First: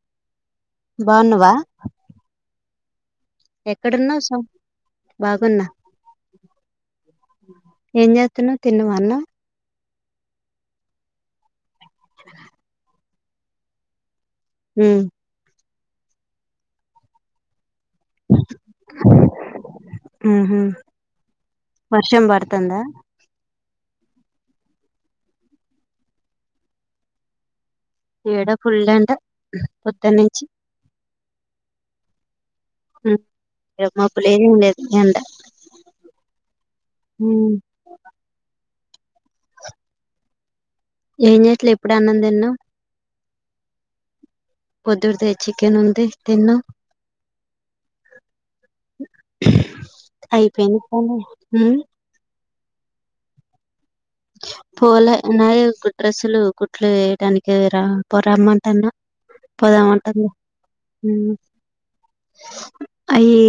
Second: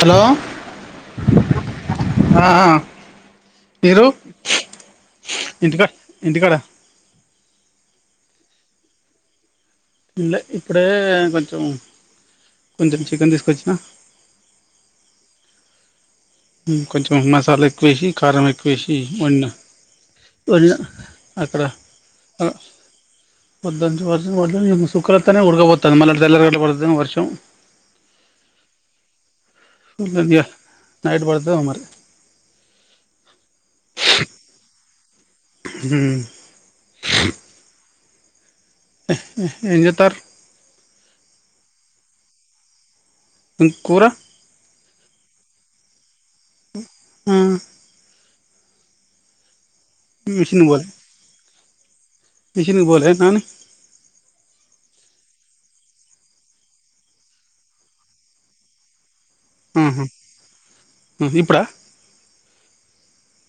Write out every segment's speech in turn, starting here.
Hello బా ఉన్నావా ఆ ఆ మీరు ఎక్కడున్నా స బాగున్నా ఇంటికా ఇంటికాడ ఏమ్ జెతున్నావు తిన్నావా అన్నం తిన్లే ఇప్పుడే కొంచం వెళ్లి చికెన్ తీసుకొచ్చనా ఉ ఉ కొంచెం మసాలా ఎక్కువ వేసి కారం ఎక్కువేసి వండిన ఉహు [unintelligible] అక్కడ వర్షం ఆ పడుతుందా వదంటే వద్దు వద్దు ఏమో సుక్కలతన్నాయి ఉుడుగబోతది మళ్ళా తెల్లార్ధనక పడుతదేమో వర్షం ఇడా ఫుల్లేట ఇగ పోదనూచి నైట్ పడుతదేమో మరి ఉ మబ్బులేం లేదు ఎండ ఉమ్ [unintelligible] ఎంజేతరు ఏం చేయట్లే ఇప్పుడు అన్నం తిన్న ఏ కూరా పొద్దుడిదే చికెన్ ఉంది తిన్న ఆ అయిపోయింది పని మిషినికి బోలే నాని [inaudible] పోలే నాయే డ్రెస్సులు కుట్లు వేయడానికి రా పో రమ్మంటన్నా ఆహా పోదమంటానా ఇప్పుడా అయ్యి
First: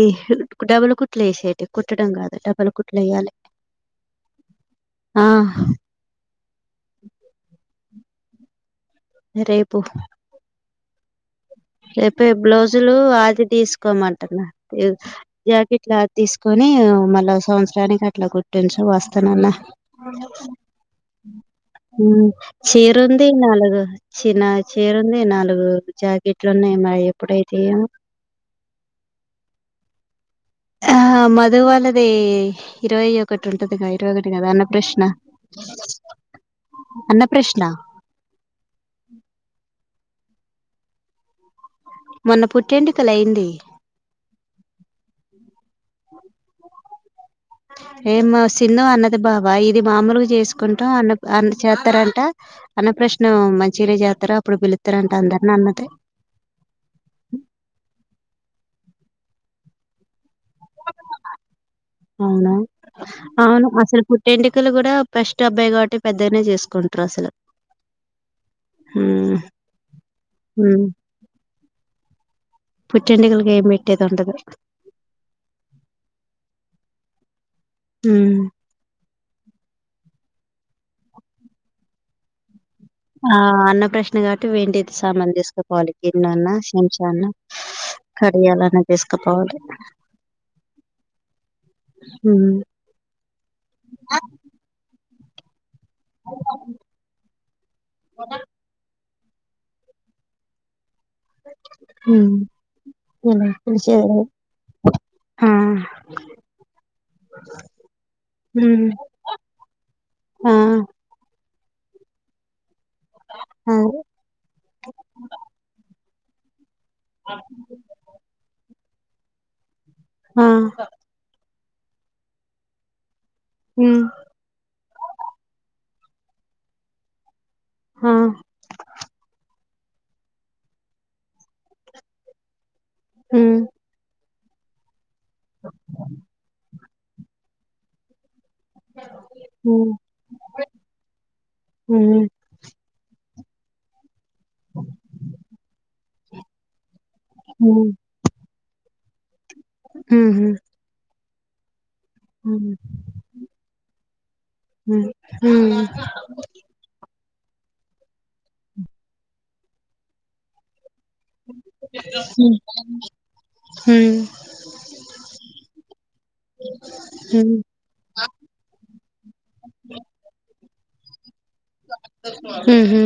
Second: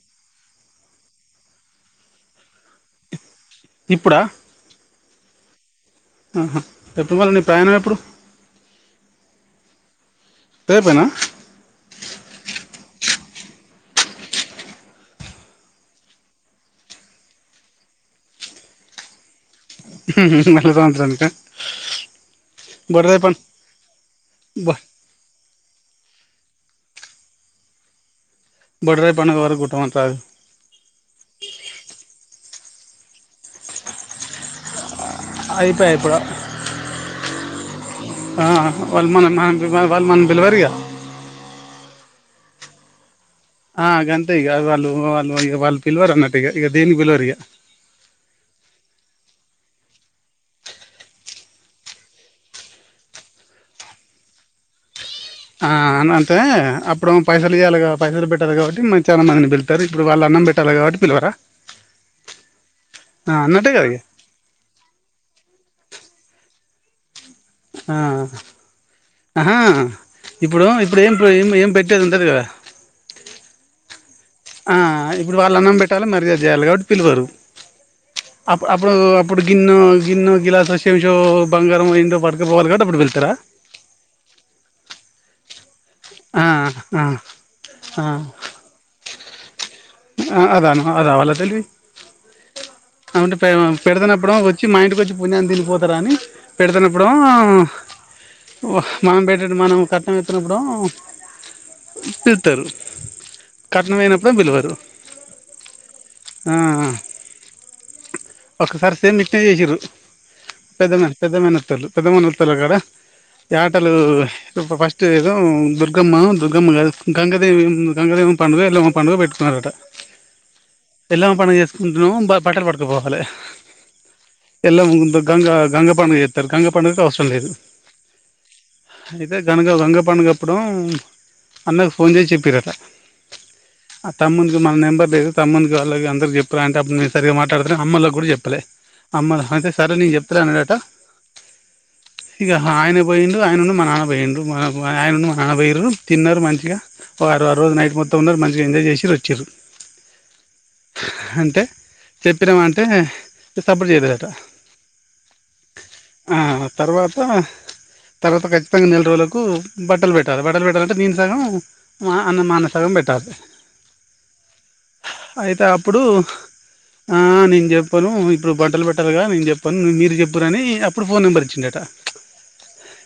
డాబాలు కుట్లు వేసేటియి కుట్టడం కాదు డాబాలు కుట్లు వేయ్యాలి ఇప్పుడా చెప్ప మళ్ళ నీ ప్రయాణం ఎప్పుడు రేపు రేపేనా రేపే బ్లౌజులు ఆది తీసుకోమంటన్న జాకెట్లు ఆది తీసుకొని అనీ మళ్ళా సంవత్సరానికి అట్లా కుట్టుంచు వస్తానన్న హ హ మల్ల సంవత్సరానిక చీరుంది నాలుగు చినా బొ చీరుంది నాలుగు జా ఇట్లు ఉన్నాయి మరి ఎప్పుడైతయో బడ ర పనికికు వర కుట్టంమంటారు [unintelligible] ఆ మధు వాళ్ళది ఇరవై ఒకటి ఉంటదిగా ఇరవై ఒకటి కదా అన్న ప్రశ్న అయిపాయ ఇప్పుడు అన్న ప్రశ్న ఆ వాళ్ళు మనం వాల్ మనల్ని పిల్వరిగ మొన్న పుట్టెంటుకలైంది ఆ గంతే ఇగ వాళ వాళ్ళ వాళ పిల్వర్ అన్నటిగా ఇక దేని కి పిల్వరిగా నేను మా శీను అన్నకి అద బాబ ఇది మామలుగా చేసుకుంటాం అన్న అ చేస్తారంట అన్న ప్రశ్న మంచిగనే వతర అప్పుడు పిళతర ఆ అంటే అప్పుడు ఏమో పైసలు ఇయాలిగా పైసలు పెట్టాలి కాబట్టి మ చాలామందిని పిలుతారు ఇప్పుడు వాళ్లు అన్నం పెట్టాలి కాబట్టి పిలవరా అవునా ఆ అవును అన్నట్టే కదా ఇగ అసలు పుట్టు వెంటుకలు కూడా ఫస్ట్ అబ్బాయి కాబట్టి అంటే పెద్దగనే చేసుకుంటరు అసలు ఆ హ్మ్. ఆహా ఇప్పుడు హ్మ్. ఇప్పుడు ఏం ఏం పెట్టేది ఉండదు కదా చెండలుగ మెట్టది [unintelligible] ఆ ఇప్పుడు వాళ్ళు అన్నం పెట్టాలి మర్యాద చేయాలి కాబట్టి పిలవరు హ్మ్. అప్పుడు అప్పుడు ఇప్పుడు గిన్నె గిన్నె గిలాస శేంషో బంగారం ఏందో పట్టకపోవాలి కాబట్టి అప్పుడు వెళ్తారా ఆ అన్న ప్రశ్న కాబట్టి వెండిది సామాను తీసుకపోవాలి ఆ గిన్నన్నా ఆ చంచాఅన్నా ఆ కడియాలన్నా తీసుకపోవాలి అదాను అదావాలా తెలివి హ్మ్. అవును పెడుతునప్పుడు వచ్చి మా ఇంటికి వచ్చి పుణ్యాన్నికి తినిపోతారా అని పెడుతున్నప్పుడు ఏమో మనం పెట్టె మనం కట్నం ఇతున్నప్పుడు ఏమో హ్మ్. పిలతారు ఇలా కట్నం పిలిచేది. మీయనప్పుడు పిలవరు ఆ హ్మ్. ఒకసారి సేమ్ ఇట్నే చేసిరు ఆ! పెద్ద మ పెద్ద పెమ నత్తలు పెదమనత్తలు కూడా ఈ ఆటలు అదే. ఫస్ట్ ఏదో దుర్ దుర్గమ్మ దుర్గమ్మ గ గంగదేవి గంగదేవం పండుగ ఎలమ్మ పండుగ పెట్టుకున్నారట ఆ! ఎల్లమ్మ పండుగ చేసుకుంటేనేమో బట్టలు పట్టుకపోవాలి హ్మ్. ఎలా ఉ గంగ గంగ పండుగ చేతారు గంగ పండుగ కి అవసరం లేదు ఆ కనుక గంగ పండుగ అప్పుడేమో అన్నకు ఫోన్ చేసి చెప్పిరట హ తమ్ముని కి మన నెంబర్ లేదు తమ్ముని కి వాళ్ళకి అందరికి చెప్పురా అంటే అప్పుడు నేను సరిగ్గా మాట్లాడతలేదు అమ్మోల కి కూడా చెప్పు లే అ అయితే హ్మ్. సరే నేను చెప్తలె అన్నడట హ్మ్. ఇక ఆయనే పోయి ఆయనను మా నాన పోయిర్రు ఆయనను మా నాన్న పోయిర్రు తిన్నరు మంచిగా ఆ రోజు ఆరోజు నైట్ మొత్తం ఉన్నరు మంచిగా ఎంజాయ్ చేసిర్రు వచ్చిర్రు హ అంటే చెప్పినాము అంటే సపోర్ట్ చేయలేదట హ్మ్. హ్మ్. ఆ తర్వాత తర్వాత ఖచ్చితంగా నెల రోజులకు బట్టలు పెట్టాలి బట్టలు పెట్టాల నేను సగం అన్న మ అన్న సగం పెట్టలే హ అయితే అప్పుడు ఆ హ్మ్. నేను చెప్పాను ఇప్పుడు బట్టలు పెట్టాలిగా నేను చెప్పాను మీరు చెప్పురని అప్పుడు ఫోన్ నెంబర్ ఇ చ్చిందట హుహు.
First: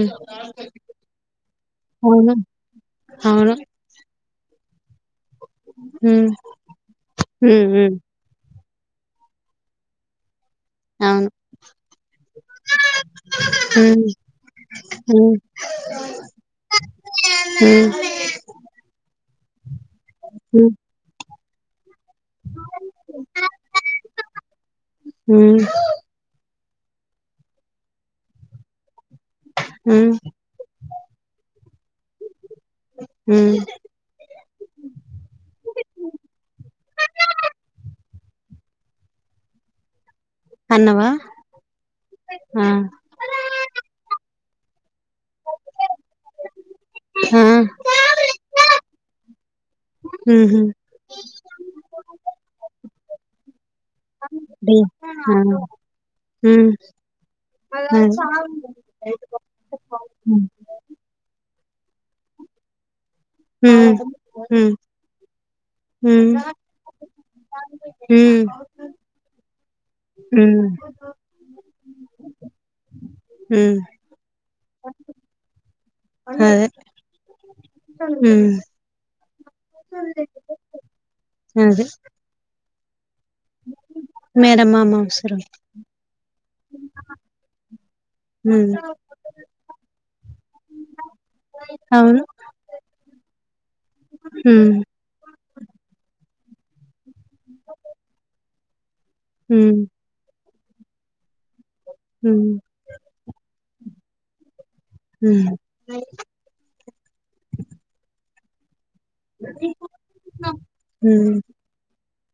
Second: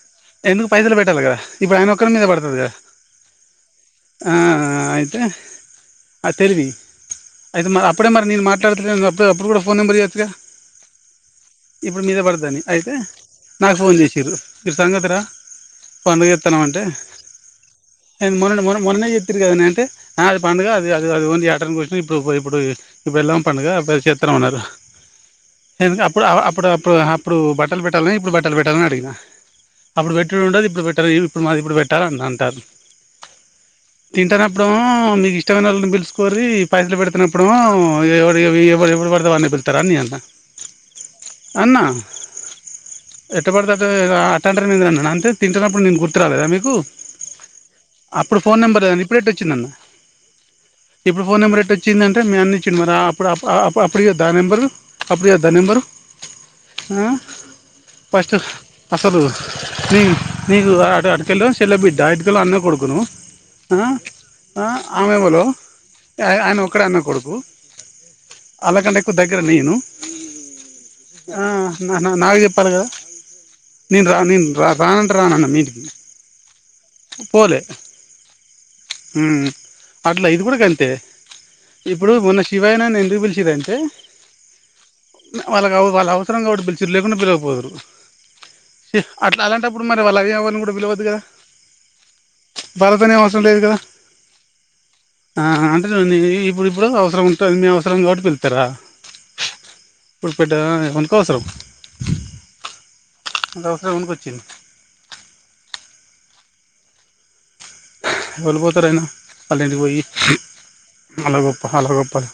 ఎందుకు పైసలు పెట్టాలి కదా ఇప్పుడు ఆయన ఒక్కరి మీద అవును. పడుతుంది కదా అవును ఆ అయితే హ్మ్ తెరివి హ్మ్. అయితే మరి హ్మ్. అప్పుడే మరి నేను మాట్లాడుతు అప్పు ఆప్పుడు కూడా ఫోన్ నెంబర్ ఇయొచ్చుగా అవును. ఇప్పుడు మీద పడుతదని అయితే నాకు ఫోన్ హ్మ్ చేసిరు ఇది సంగతిరా హ్మ్ పండుగ చేతనం అంటే హ్మ్ మొన్నే మోనా మొన్ననే చెప్పిరు కదనే అంటే అది పండగ హ్మ్ యాటానీ కోసి ఇప్పుడు ఇప్పుడు బెల్లం పండుగ చేతనం అన్నారు హ్మ్ ఎందుకు అప్పుడు అప్పుడు ఇప్పుడు అప్పుడు బట్టలు పెట్టాలన ఇప్పుడు బట్టలు పెట్టాలన అని అడిగిన అప్పుడు హ్మ్ పెట్టుడు ఉండది ఇప్పుడు పెట్టాలే ఇప్పుడు మాది ఇప్పుడు పెట్టారా అని అంటారు హ్మ్ తింటాన్నప్పుడేమో మీది పిల్సుకోరి పైసలు పెడుతున్నప్పుడు ఎవ ఎవ ఎవడు పెడితే వల్లనే పిళ్తారాని నేను అన్న అన్నవా? అన్న ఆ! ఏట బడితే అట్లా [unintelligible] మీద అన్నాను అంతే తింటున్నప్పుడు నేను గుర్తు రాలేదా మీకు ఆ! అప్పుడు ఫోన్ నెంబర్ లేదు ఇప్పుడేట వచ్చిందన్న హుహు. ఇప్పుడు ఫోన్ నెంబర్ ఎట వచ్చింది అంటే మీ అన్న ఇచ్చింది ఆ మడు అప్పుడు ద నెంబరు డి అప్పుడు ఆ! దా నెంబరు హ్మ్. హ్మ్. పస్ట అసలులు న నకు అ అకళ్లో ఇల్ బిడ్డ అయితుక అన్న కొడుకును హ్మ్ ఆమెవలో హ్మ్. ఆయన ఒకడే అన్న కొడుకు అలాకంటే ఎక్కువ దగ్గర నేను అ ఆ నా నాకు చెప్పాలి కదా హ్మ్. నేను రాను నేను రాను అంటే రాను అన్న మీంటికి హ్మ్ అట్లా ఇది కూడా గంతే అదే ఇప్పుడు మొన్న శివాయన ఎందుకు పిలి చిన్రంటే మేరమ్మ అవసరం. వాళ్ళ కా వాళ్ళ అవసరం కాబట్టి పిలుచిరు లేకుండా పిల్లకపోదురు హ్మ్. అట్లా అలాంటప్పుడు మరి వాళ్ళ అయ్య అవ్వను కూడా పిలవద్దు కదా అవును. భారతనియవాసం లేదు కదా హ్మ్. ఆ అంటే ఇప్పుడు ఇప్పుడు అవసరం ఉంటుంది మీ అవసరం కాబట్టి పిలుతర హ్మ్ ట ఎవని కోసం హ్మ్ [unintelligible] వచ్చింది హ్మ్ ఎవరు పోతారని వాళ్ళింటికి పోయి హ్మ్ అలా గొప్ప అలా గొప్పలు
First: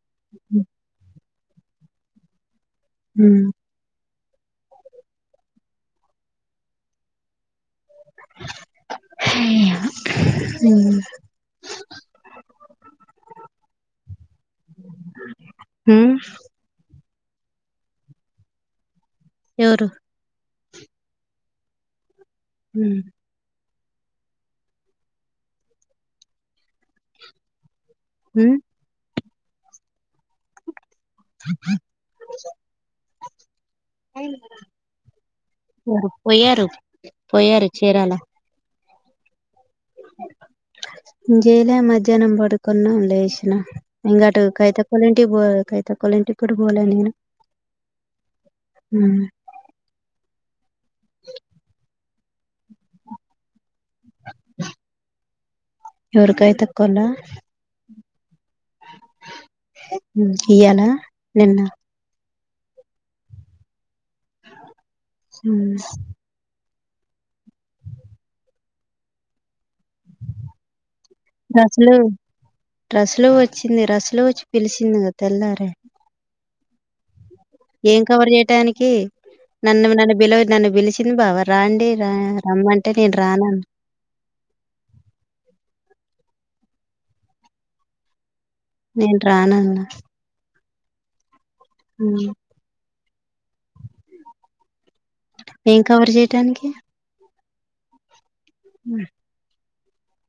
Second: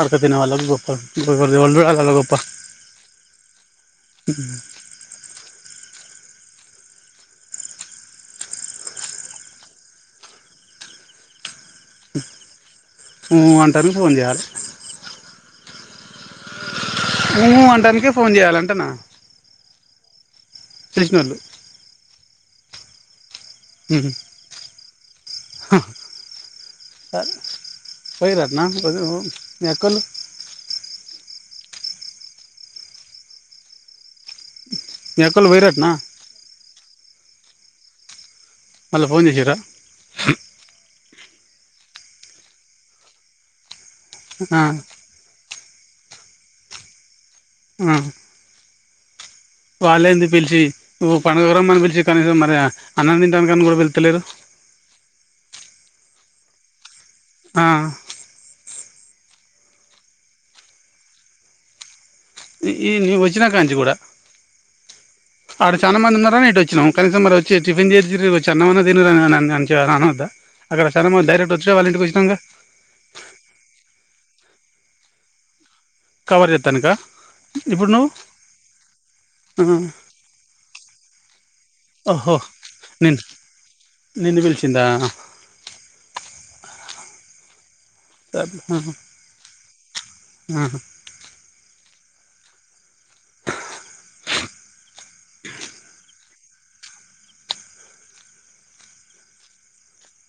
అడకతినే వాళ్ళకు చెప్తారు [unintelligible] హ్మ్ హ్మ్ [unintelligible] ఫోన్ [unintelligible] హు [unintelligible] అంటానికి ఫోన్ చెయాలంటన ఎవరు కృష్ణులు ఉ హు హ్మ్. [unintelligible] మేకలు మీ అక్కళ్ళు పోయిరటనా [unintelligible] పోయారు పోయారు చేరాలా మళ్ళ ఫోన్ చేసిరా ఇంకెల మధ్యాహ్నం పడుకున్న లేచిన ఇంగట కైత కొలింటి కైత కొలింటికి ఇప్పుడు బోలే ఉ వాళ్ళ ఎందుకు పిలిచి నువ్వు పండుగ రమ్మని పిలిచి కనీసం మరియా అన్నం తినడానికి అన్న పిల్తలేదు [unintelligible] ఆ ఇయాల నిన్న వచ్చినా కాంచి కూడ ఆడ హ్మ్. చాల మంది ఉన్నారని ఇటు వచ్చినామ్ కనీసం మరి వచ్చి టిఫిన్ [unintelligible] అన్నమన్నా తినరుని అ వద్దా అక్కడన డైరెక్ట్ వచ్చ వాళ్ళ రసలు ఇంటికి వచ్చాం కదా తెలిసింది గా తెల్లారే కవర్ చేస్తానిక ఏం కవర్ చేయటనికి నువ్వు నన్ను నన్ను బిలవ నన్ను పిలిచింది బావ రాండి ఓహో రమ్మంటే నేను నిన్ను రాను నిన్ను పిలిచిందా నేను రానన్న ఆహా ఉ ఏం కవర్ చేయటానికి ఆ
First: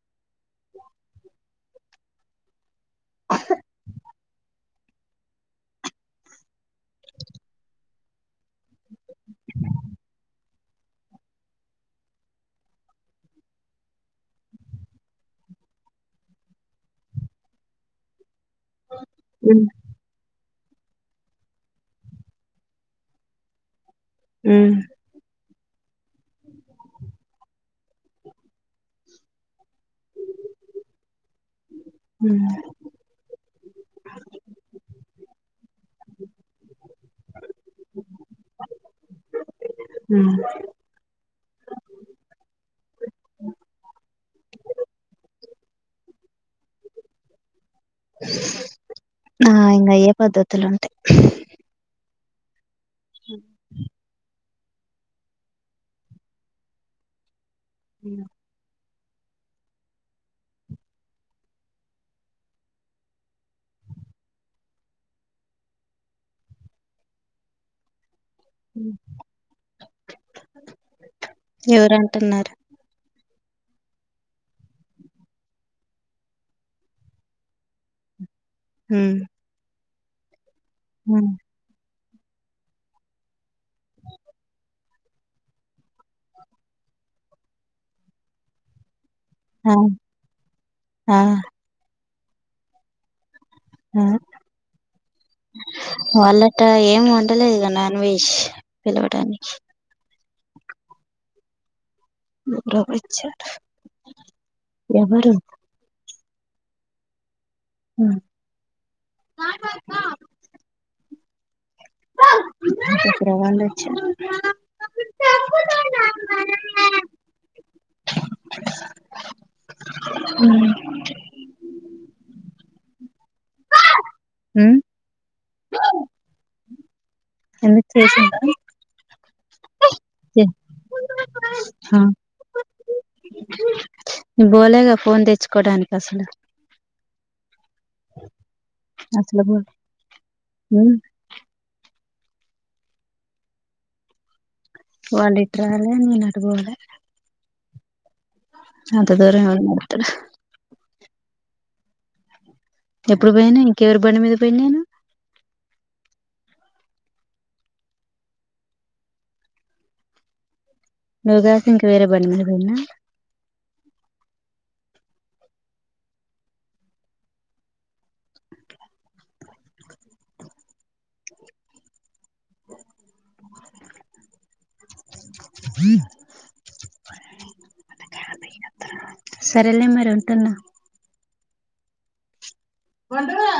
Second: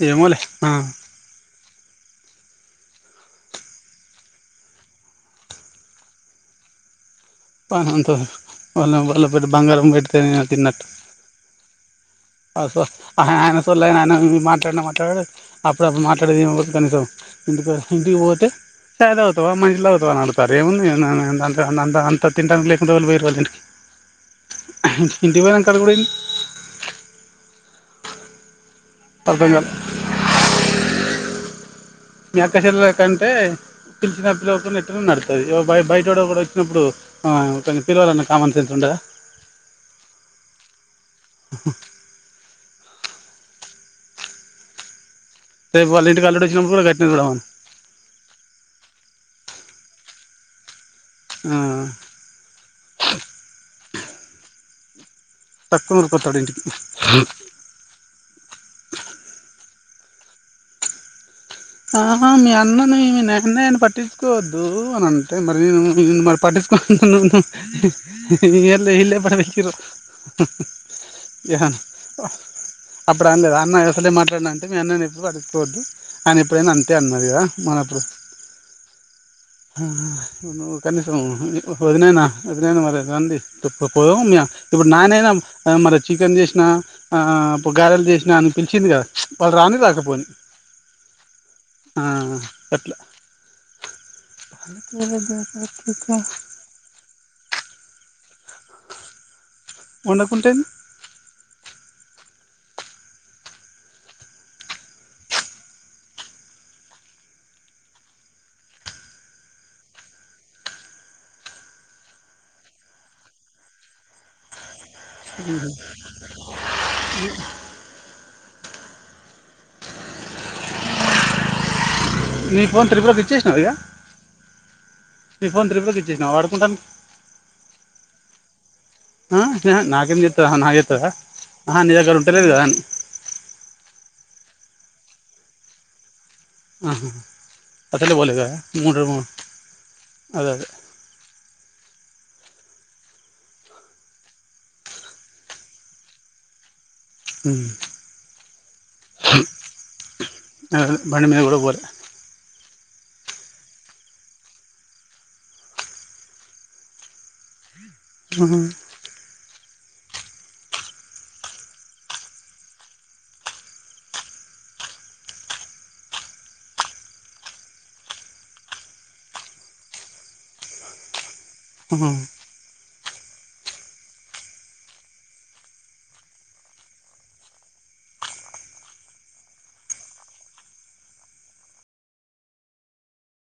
ఏమొలే ఆ పనంతో వాళ్ళ వాళ్ళ పెట బంగారం పెట్టుకొని [unintelligible] ఆహా ఆయన సలే ఆయన ఆయన మాట్లాడిన మాట్లాడ అప్పుడ అప్పుడు మాట్లాడేది కనీసం [unintelligible] ఇంటికి పోతే చాయ్ తాగుతవ ఉమ్ [unintelligible] సరేముంది అ అంత తింటానికి ఉమ్ [unintelligible] ఇంటికి [unintelligible] [inaudible] మీ అక్క చెల్లికి అయితంటే పిలిచిన [unintelligible] నడుతది బయటోడు ఒకడు కూడ వచ్చినప్పుడు పిల్వాలన్న కామన్ సెన్స్ వుండద హ్మ్మ్ రేపు వాళ్ళింటికి అల్లుడు వచ్చినప్పుడు కూడా గట్లనే చూడమను. ఆ ఇంగా అఏ పద్ధతులు ఉంటాయి. ఆ హ టక్కుమని పోతాడు ఇంటికి. హ్మ్మ్ ఆ మీ అన్నని మీ నాయాన్ని పట్టించుకోవద్దు అని అంటే మరి నేను మరి పట్టి. ప్ ఉండు ఎళ్ళ ఇళ్ల్ పటికేసిండ్రు. ఎవరంటున్నారు‌. ఇప్పుడు అనలేదు అన్న అసలే మాట్లాడన అంటే మీ అన్న చెప్పడు అడుక్కొవద్దు. అనీ ఎప్పుడైనా అంటే అన్నాది గా మరిప్పుడు. హ్మ్మ్ ఆ ఉ ఒక్క నిమిషం ఉ ఓ. వదినైనా వదినైనా మరిదండి తప్పు పో ఇప్పుడు నానైనా మరి చికెన్ చేసినా. ఆ అప్పుడు గారలు చేసినా అని పిలిచింది గదా వాళ్ళు ఆ రాని రాకపోని. ఆ ఆ గట్లా. వాళ్ళట్ట ఏం వండలేదు నాన్ వెష్. పిలవటానికి. వండకుంటే ఏమి. లోబ్రిచేట్ట్ ఎవరు. హ్మ్మ్ అ రావాండచ్చా. హ్మ్మ్ నీ ఫోన్ త్రిపురాకిి ఇచ్చేసిన ఇడా. హ్మ్మ్ నీ ఫోన్ త్రీబుల కి ఇచ్చేసినావా వాడుకుంటానీ. ఎందుకు చేసిందా. ఆ నాకేం చే చెత్తదా నాక్ చెత్తదా ఆహా నీ ఆ దగ్గర ఉంటెలేదా. నేను బోలెగా ఫోన్ తెచ్చుకోవడానికి అసలు. ఆహా అసలు బోలేదా. మూడ్రు మూ అసలు బోలే అదే అదే. ఉమ్ వాళ్ళ్ ఇట్రాల నేను అటు బోలె. హ్మ్మ్ అంతా దూరం ఎవరు నడుత్తరు. అదే బండి మీద కూడా పోలా. ఎప్పుడు పోయినా ఇంకెవరి బండి మీద పోయినా నేను. ఆహా నువ్వు గాక ఇంకా వేరే బండి మీద పోయినా. ఆహా. హ సరేలే మరి ఉంటాను. వంద్రు.